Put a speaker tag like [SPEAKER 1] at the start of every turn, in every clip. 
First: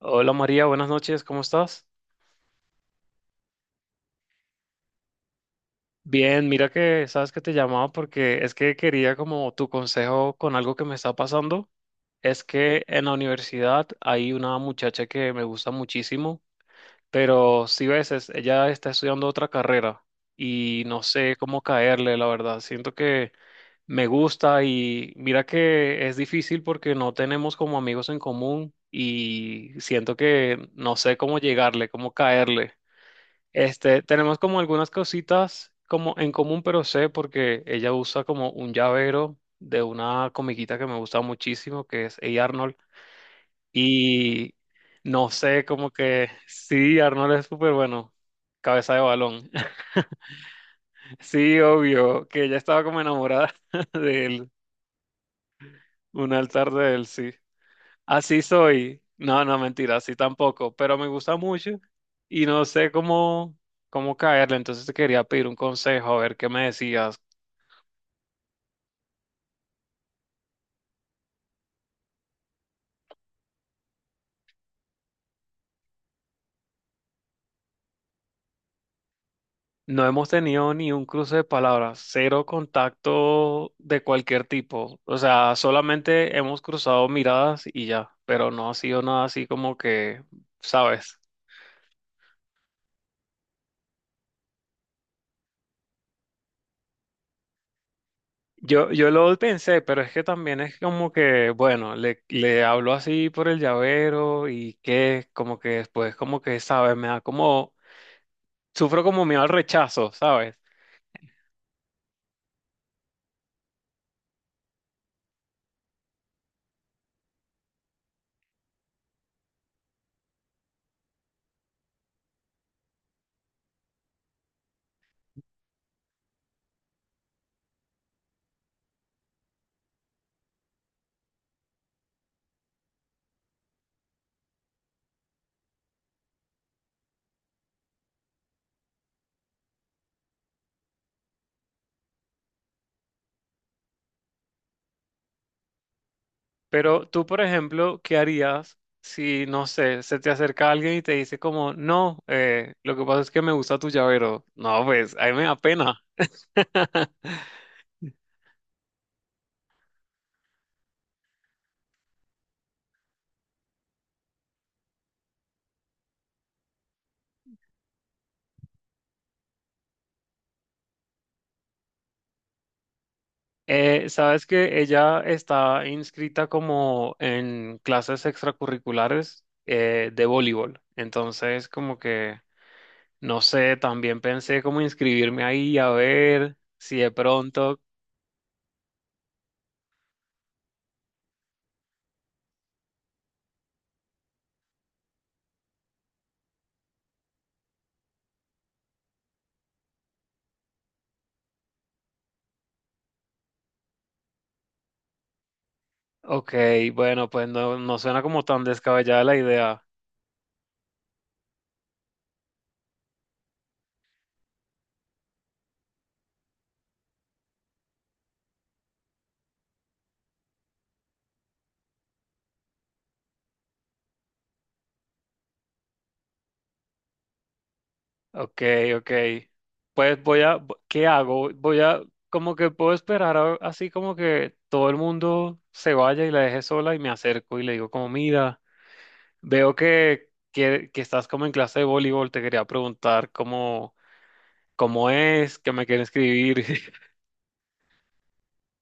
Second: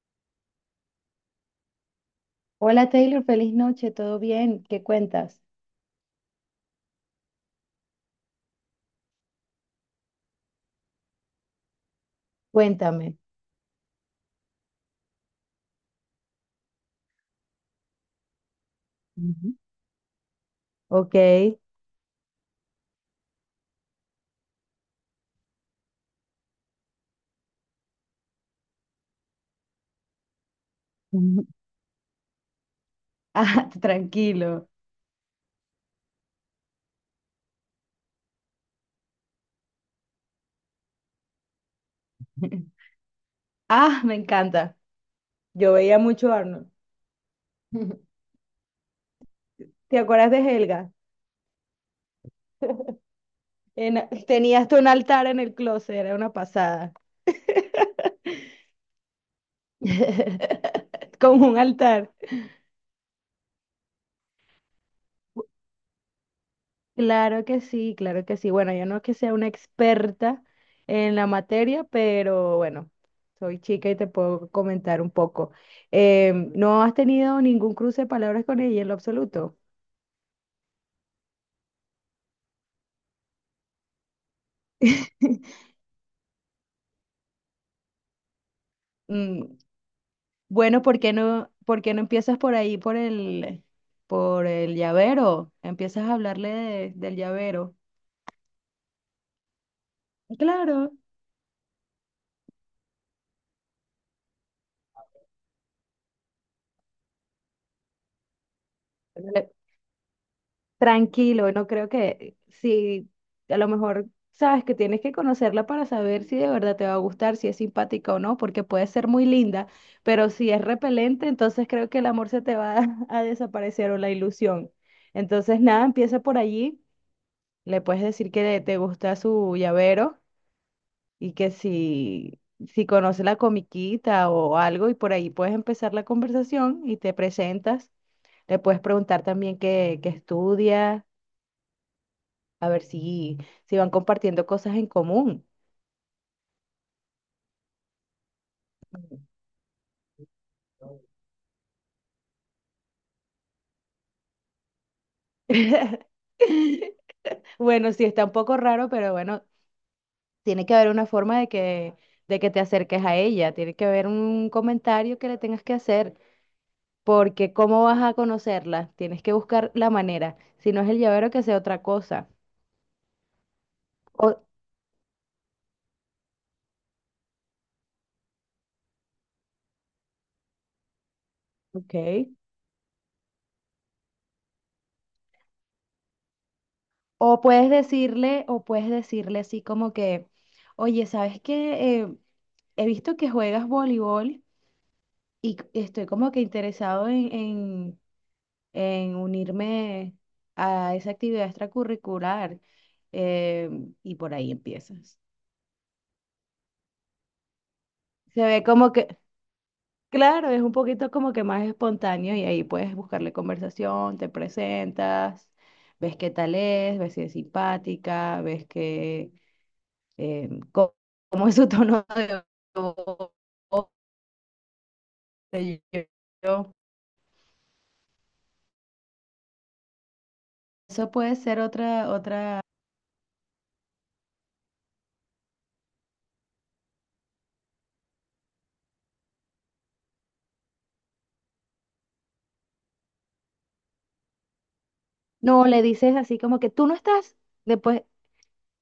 [SPEAKER 1] Hola María, buenas noches, ¿cómo estás?
[SPEAKER 2] Hola Taylor, feliz noche, ¿todo bien? ¿Qué cuentas?
[SPEAKER 1] Bien, mira que sabes que te llamaba porque es que quería como tu consejo con algo que me está pasando. Es que en la
[SPEAKER 2] Cuéntame.
[SPEAKER 1] universidad hay una muchacha que me gusta muchísimo, pero si ves, ella está estudiando otra
[SPEAKER 2] Ujú.
[SPEAKER 1] carrera y no
[SPEAKER 2] Ok.
[SPEAKER 1] sé cómo caerle, la verdad. Siento que me gusta y mira que es difícil porque no tenemos como amigos en común y siento que no sé cómo
[SPEAKER 2] Ujú.
[SPEAKER 1] llegarle, cómo caerle.
[SPEAKER 2] Ah,
[SPEAKER 1] Tenemos como
[SPEAKER 2] tranquilo.
[SPEAKER 1] algunas cositas como en común, pero sé porque ella usa como un llavero de una comiquita que me gusta muchísimo, que es Hey Arnold.
[SPEAKER 2] Ah, me
[SPEAKER 1] Y
[SPEAKER 2] encanta.
[SPEAKER 1] no sé,
[SPEAKER 2] Yo
[SPEAKER 1] como
[SPEAKER 2] veía
[SPEAKER 1] que
[SPEAKER 2] mucho Arnold.
[SPEAKER 1] sí, Arnold es súper bueno, cabeza de balón.
[SPEAKER 2] ¿Te acuerdas de Helga?
[SPEAKER 1] Sí, obvio, que ella estaba como enamorada de él,
[SPEAKER 2] Tenía hasta un altar en el closet, era una
[SPEAKER 1] un altar
[SPEAKER 2] pasada.
[SPEAKER 1] de él, sí. Así soy. No, no, mentira, así tampoco, pero me gusta
[SPEAKER 2] Como un
[SPEAKER 1] mucho
[SPEAKER 2] altar.
[SPEAKER 1] y no sé cómo, cómo caerle, entonces te quería pedir un consejo, a ver qué me decías.
[SPEAKER 2] Claro que sí, claro que sí. Bueno, yo no que sea una experta en la materia, pero bueno, soy chica y te puedo comentar un poco. ¿No has tenido ningún cruce de palabras con ella en lo absoluto?
[SPEAKER 1] No hemos tenido ni un cruce de palabras, cero contacto de cualquier tipo. O sea, solamente hemos cruzado miradas y ya, pero no ha sido nada
[SPEAKER 2] Mm,
[SPEAKER 1] así como que,
[SPEAKER 2] bueno, ¿por qué
[SPEAKER 1] ¿sabes?
[SPEAKER 2] no, por qué no empiezas por ahí, por el llavero? Empiezas a hablarle del llavero.
[SPEAKER 1] Yo lo pensé, pero es que también es
[SPEAKER 2] Claro.
[SPEAKER 1] como que, bueno, le hablo así por el llavero y que como que después como que, ¿sabes? Me da como, sufro como miedo al rechazo, ¿sabes?
[SPEAKER 2] Tranquilo, no creo que si a lo mejor sabes que tienes que conocerla para saber si de verdad te va a gustar, si es simpática o no, porque puede ser muy linda, pero si es repelente, entonces creo que el amor se te va a desaparecer o la ilusión. Entonces, nada, empieza por allí, le puedes decir que te gusta su llavero y que si conoce la comiquita o algo y por ahí puedes empezar la conversación y te presentas, le puedes preguntar también qué estudia. A ver si van compartiendo cosas en común.
[SPEAKER 1] Pero tú, por ejemplo, ¿qué harías si, no sé, se te acerca alguien y te dice como, no, lo que pasa es que me gusta tu llavero? No, pues, a mí me da pena.
[SPEAKER 2] Bueno, sí, está un poco raro, pero bueno, tiene que haber una forma de que te acerques a ella, tiene que haber un comentario que le tengas que hacer, porque ¿cómo vas a conocerla? Tienes que buscar la manera, si no es el llavero, que sea otra cosa. O,
[SPEAKER 1] Sabes que ella está inscrita como en clases extracurriculares de voleibol. Entonces,
[SPEAKER 2] ok.
[SPEAKER 1] como que, no sé, también pensé como inscribirme ahí a ver si de
[SPEAKER 2] O puedes
[SPEAKER 1] pronto,
[SPEAKER 2] decirle, o puedes decirle así como que, oye, ¿sabes qué? He visto que juegas voleibol y estoy como que interesado en unirme a esa actividad extracurricular. eh, y por ahí empiezas.
[SPEAKER 1] ok, bueno, pues no, no suena
[SPEAKER 2] Se
[SPEAKER 1] como
[SPEAKER 2] ve
[SPEAKER 1] tan
[SPEAKER 2] como que,
[SPEAKER 1] descabellada la idea.
[SPEAKER 2] claro, es un poquito como que más espontáneo y ahí puedes buscarle conversación, te presentas, ves qué tal es, ves si es simpática, ves que, eh, co- cómo es su tono de voz. Qué sé yo.
[SPEAKER 1] Ok, ok. Pues voy a, ¿qué
[SPEAKER 2] Eso puede
[SPEAKER 1] hago?
[SPEAKER 2] ser
[SPEAKER 1] Voy a, como
[SPEAKER 2] otra.
[SPEAKER 1] que puedo esperar así como que todo el mundo se vaya y la deje sola y me acerco y le digo como, mira, veo que estás como en clase de voleibol, te quería preguntar cómo, cómo es,
[SPEAKER 2] No,
[SPEAKER 1] que
[SPEAKER 2] le
[SPEAKER 1] me quieren
[SPEAKER 2] dices así como
[SPEAKER 1] escribir.
[SPEAKER 2] que tú no estás, después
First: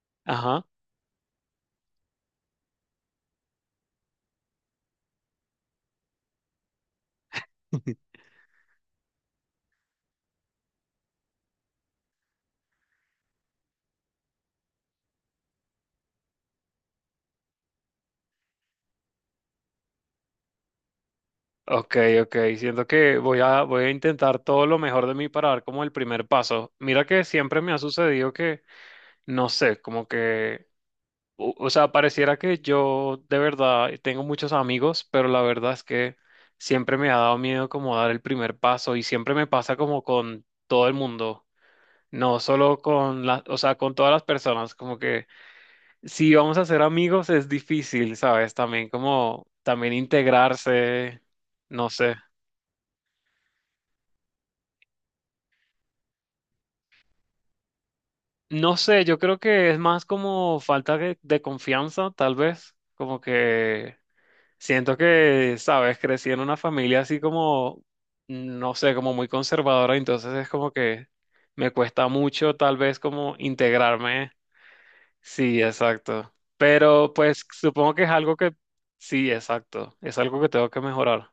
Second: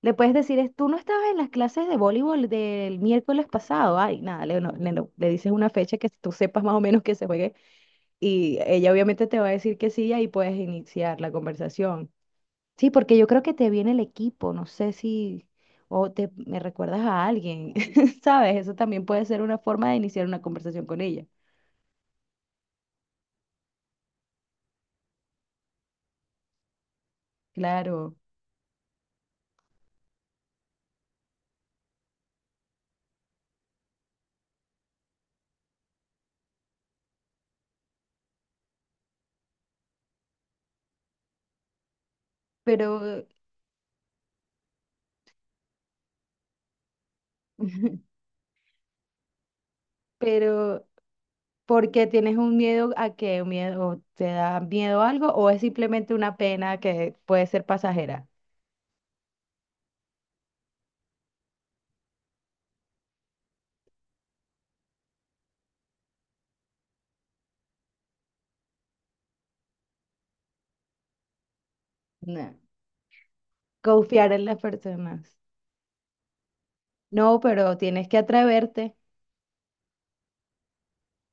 [SPEAKER 2] le puedes decir
[SPEAKER 1] Ajá.
[SPEAKER 2] es, tú no estabas en las clases de voleibol del miércoles pasado, ay, nada, le, no- le, no- le dices una fecha que tú sepas más o menos que se juegue y ella obviamente te va a decir que sí y ahí puedes iniciar la conversación. Sí, porque yo creo que te viene el equipo, no sé si, o te me recuerdas a alguien, ¿sabes? Eso también puede ser una forma de iniciar una conversación con ella,
[SPEAKER 1] Ok, ok. Siento que voy a, voy a intentar todo lo mejor de mí para dar como el primer paso. Mira que siempre me ha
[SPEAKER 2] claro,
[SPEAKER 1] sucedido que, no sé, como que... o sea, pareciera que yo de verdad tengo muchos amigos, pero la verdad es que siempre me ha dado miedo como dar el primer paso y siempre me pasa como con todo el mundo, no solo con
[SPEAKER 2] pero...
[SPEAKER 1] las, o sea, con todas las personas, como que si vamos a ser amigos es difícil, ¿sabes? También como, también
[SPEAKER 2] Pero
[SPEAKER 1] integrarse, no
[SPEAKER 2] porque
[SPEAKER 1] sé.
[SPEAKER 2] tienes un miedo a que un miedo o te da miedo algo o es simplemente una pena que puede ser pasajera.
[SPEAKER 1] No sé, yo creo que es más como falta de confianza, tal vez, como que... Siento que, sabes, crecí en una familia así como, no sé, como muy conservadora, entonces es como que me cuesta mucho
[SPEAKER 2] No.
[SPEAKER 1] tal vez como integrarme.
[SPEAKER 2] Confiar en las personas.
[SPEAKER 1] Sí, exacto. Pero
[SPEAKER 2] No,
[SPEAKER 1] pues
[SPEAKER 2] pero
[SPEAKER 1] supongo que
[SPEAKER 2] tienes
[SPEAKER 1] es
[SPEAKER 2] que
[SPEAKER 1] algo que,
[SPEAKER 2] atreverte.
[SPEAKER 1] sí, exacto, es algo que tengo que mejorar.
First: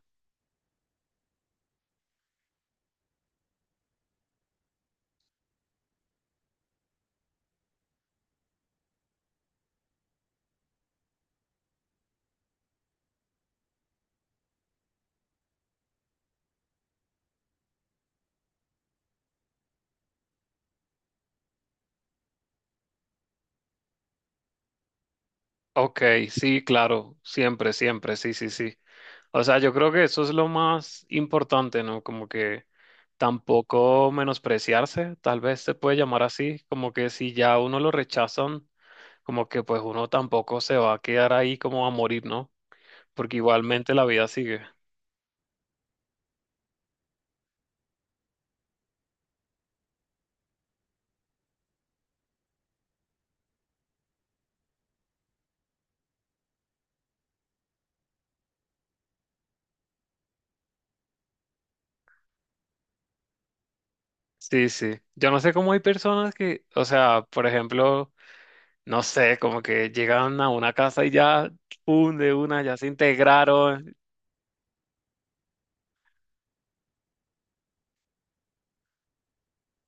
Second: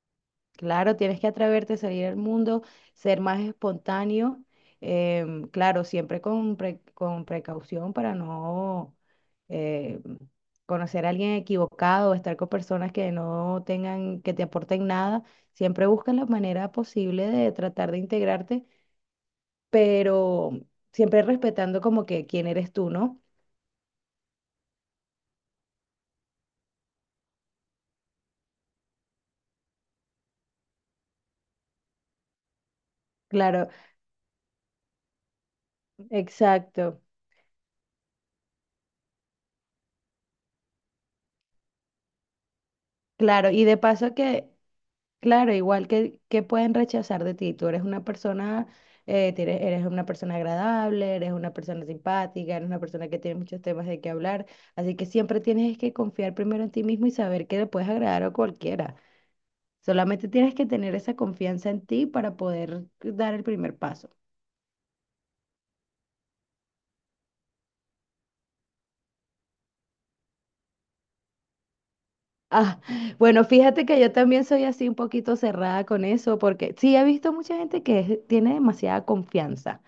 [SPEAKER 2] Claro, tienes que atreverte a salir al mundo, ser más espontáneo, claro, siempre con precaución para no eh, conocer a alguien equivocado o estar con personas que no tengan, que te aporten nada. Siempre busca la manera posible de tratar de integrarte, pero siempre respetando como que quién eres tú, ¿no?
[SPEAKER 1] Ok, sí, claro, siempre, siempre, sí, sí, sí. O sea, yo creo que eso es lo más importante, ¿no? Como que
[SPEAKER 2] Claro,
[SPEAKER 1] tampoco menospreciarse, tal vez se puede llamar así, como
[SPEAKER 2] exacto.
[SPEAKER 1] que si ya a uno lo rechazan, como que pues uno tampoco se va a quedar ahí como a morir, ¿no? Porque
[SPEAKER 2] Claro, y de
[SPEAKER 1] igualmente la
[SPEAKER 2] paso
[SPEAKER 1] vida
[SPEAKER 2] que
[SPEAKER 1] sigue.
[SPEAKER 2] claro, igual que pueden rechazar de ti. Tú eres una persona, eres una persona agradable, eres una persona simpática, eres una persona que tiene muchos temas de qué hablar. Así que siempre tienes que confiar primero en ti mismo y saber que le puedes agradar a cualquiera. Solamente tienes que tener esa confianza en ti para poder dar el primer paso.
[SPEAKER 1] Sí, sí. Yo no sé cómo hay personas que, o sea, por ejemplo, no sé, como que llegan a una casa y ya, pum, de una, ya
[SPEAKER 2] Ah,
[SPEAKER 1] se
[SPEAKER 2] bueno, fíjate
[SPEAKER 1] integraron.
[SPEAKER 2] que yo también soy así un poquito cerrada con eso, porque sí he visto mucha gente que tiene demasiada confianza.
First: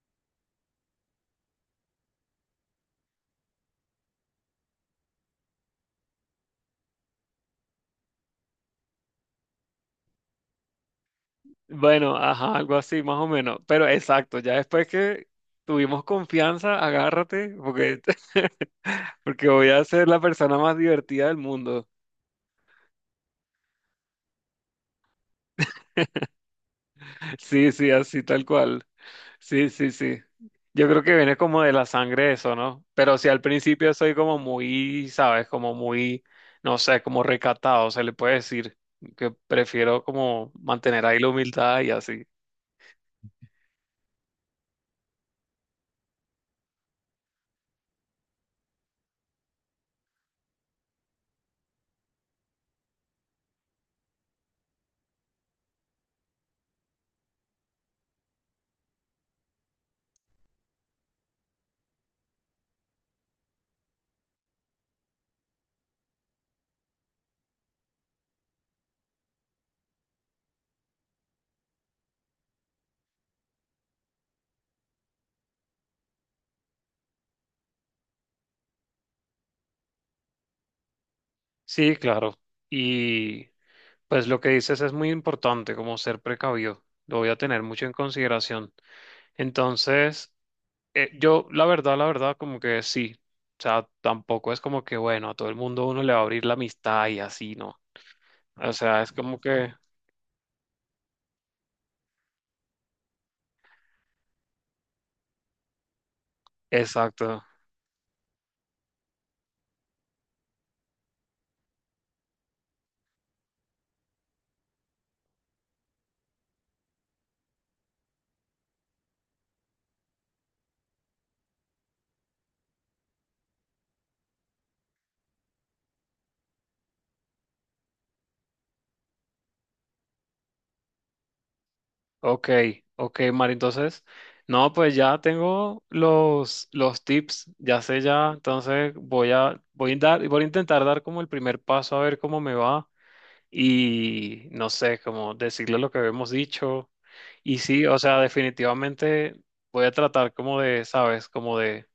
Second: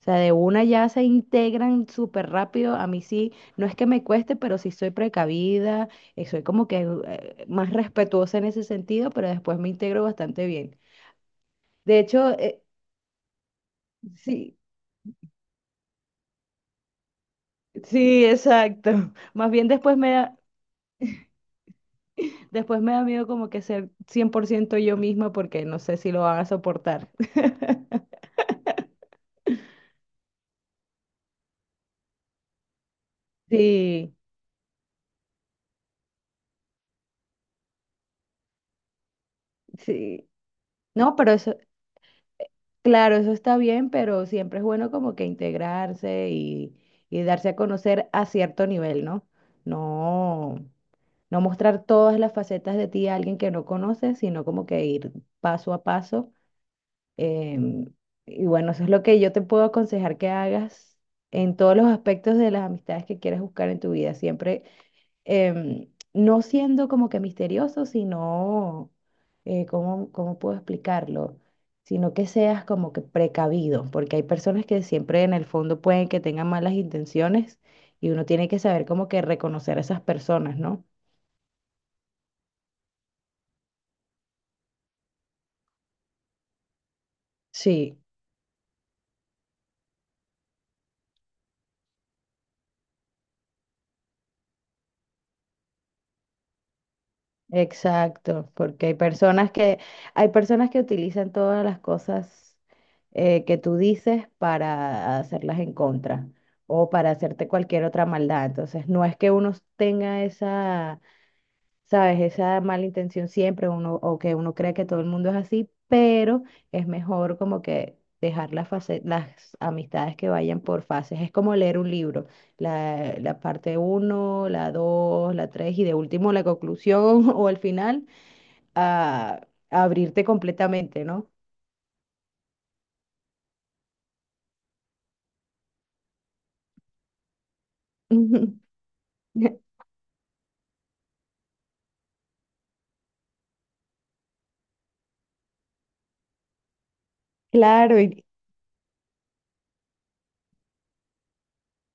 [SPEAKER 2] O sea, de una ya se integran súper rápido. A mí sí, no es que me cueste, pero sí soy precavida, soy como que más respetuosa en ese sentido, pero después me integro bastante bien. De
[SPEAKER 1] Bueno,
[SPEAKER 2] hecho,
[SPEAKER 1] ajá, algo así, más o menos. Pero exacto, ya
[SPEAKER 2] sí,
[SPEAKER 1] después que tuvimos confianza, agárrate, porque,
[SPEAKER 2] sí, exacto.
[SPEAKER 1] porque
[SPEAKER 2] Más bien
[SPEAKER 1] voy a ser la persona más divertida del mundo.
[SPEAKER 2] después me da miedo como que ser 100% yo misma porque no sé si lo van a soportar.
[SPEAKER 1] Sí, sí, así tal cual. Sí, sí, sí. Yo creo que viene como de la sangre eso, ¿no? Pero si al principio
[SPEAKER 2] Sí,
[SPEAKER 1] soy como muy, ¿sabes? Como muy, no sé, como recatado, se le puede decir que prefiero
[SPEAKER 2] sí.
[SPEAKER 1] como mantener
[SPEAKER 2] No,
[SPEAKER 1] ahí la
[SPEAKER 2] pero eso
[SPEAKER 1] humildad y así.
[SPEAKER 2] claro, eso está bien, pero siempre es bueno como que integrarse y darse a conocer a cierto nivel, ¿no? No, no mostrar todas las facetas de ti a alguien que no conoces, sino como que ir paso a paso. em, y bueno, eso es lo que yo te puedo aconsejar que hagas en todos los aspectos de las amistades que quieras buscar en tu vida. Siempre no siendo como que misterioso, sino, ¿cómo puedo explicarlo? Sino que seas como que precavido, porque hay personas que siempre en el fondo pueden que tengan malas intenciones y uno tiene que saber como que reconocer a esas personas, ¿no?
[SPEAKER 1] Sí, claro. Y pues lo que dices es muy importante, como ser precavido. Lo voy a tener mucho en
[SPEAKER 2] Sí.
[SPEAKER 1] consideración. Entonces, yo, la verdad, como que sí. O sea, tampoco es como que, bueno, a todo el mundo uno le va a abrir la amistad y así, ¿no?
[SPEAKER 2] Exacto,
[SPEAKER 1] O
[SPEAKER 2] porque
[SPEAKER 1] sea, es como que,
[SPEAKER 2] hay personas que utilizan todas las cosas que tú dices para hacerlas en contra o para
[SPEAKER 1] exacto.
[SPEAKER 2] hacerte cualquier otra maldad. Entonces, no es que uno tenga esa, ¿sabes? Esa mala intención siempre, uno, o que uno cree que todo el mundo es así, pero es mejor como que dejar las amistades que vayan por fases. Es como leer un libro, la parte uno, la 2, la 3 y de último la conclusión o el final, a abrirte completamente, ¿no?
[SPEAKER 1] Ok, ok, Mari. Entonces, no, pues ya tengo los tips, ya sé ya. Entonces, voy a, voy a dar, voy a intentar dar como el primer paso a ver cómo me va. Y no sé, como decirle lo que habíamos dicho. Y sí, o
[SPEAKER 2] Claro,
[SPEAKER 1] sea, definitivamente voy a tratar como de, ¿sabes? Como de,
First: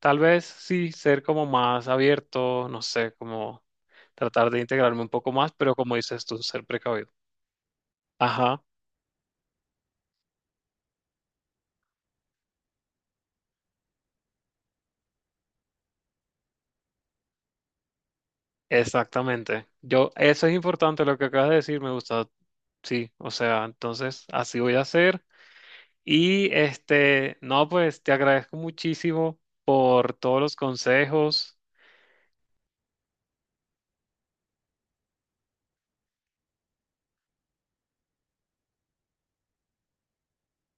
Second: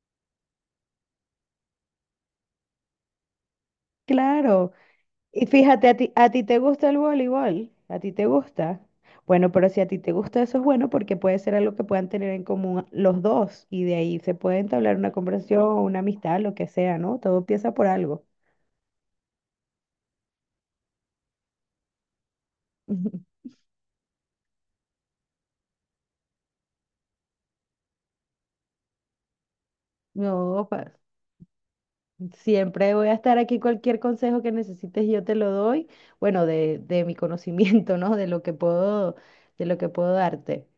[SPEAKER 1] tal vez sí, ser como más abierto, no sé, como tratar de
[SPEAKER 2] claro.
[SPEAKER 1] integrarme un poco
[SPEAKER 2] Y
[SPEAKER 1] más, pero
[SPEAKER 2] fíjate,
[SPEAKER 1] como dices
[SPEAKER 2] a
[SPEAKER 1] tú,
[SPEAKER 2] ti te
[SPEAKER 1] ser
[SPEAKER 2] gusta el
[SPEAKER 1] precavido.
[SPEAKER 2] voleibol, a ti te
[SPEAKER 1] Ajá,
[SPEAKER 2] gusta. Bueno, pero si a ti te gusta eso es bueno porque puede ser algo que puedan tener en común los dos y de ahí se puede entablar una conversación, una amistad, lo que sea, ¿no? Todo empieza por algo.
[SPEAKER 1] exactamente. Yo, eso es importante, lo que acabas de decir, me gusta. Sí, o sea, entonces así voy a hacer. Y no, pues te agradezco muchísimo por todos los
[SPEAKER 2] No,
[SPEAKER 1] consejos.
[SPEAKER 2] siempre voy a estar aquí. Cualquier consejo que necesites, yo te lo doy. Bueno, de mi conocimiento, ¿no? De lo que puedo darte.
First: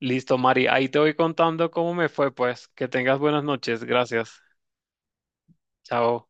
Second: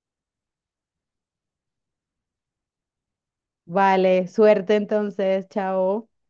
[SPEAKER 1] Listo, Mari, ahí te voy contando cómo me fue, pues. Que tengas buenas noches.
[SPEAKER 2] Vale,
[SPEAKER 1] Gracias.
[SPEAKER 2] suerte entonces, chao.
[SPEAKER 1] Chao.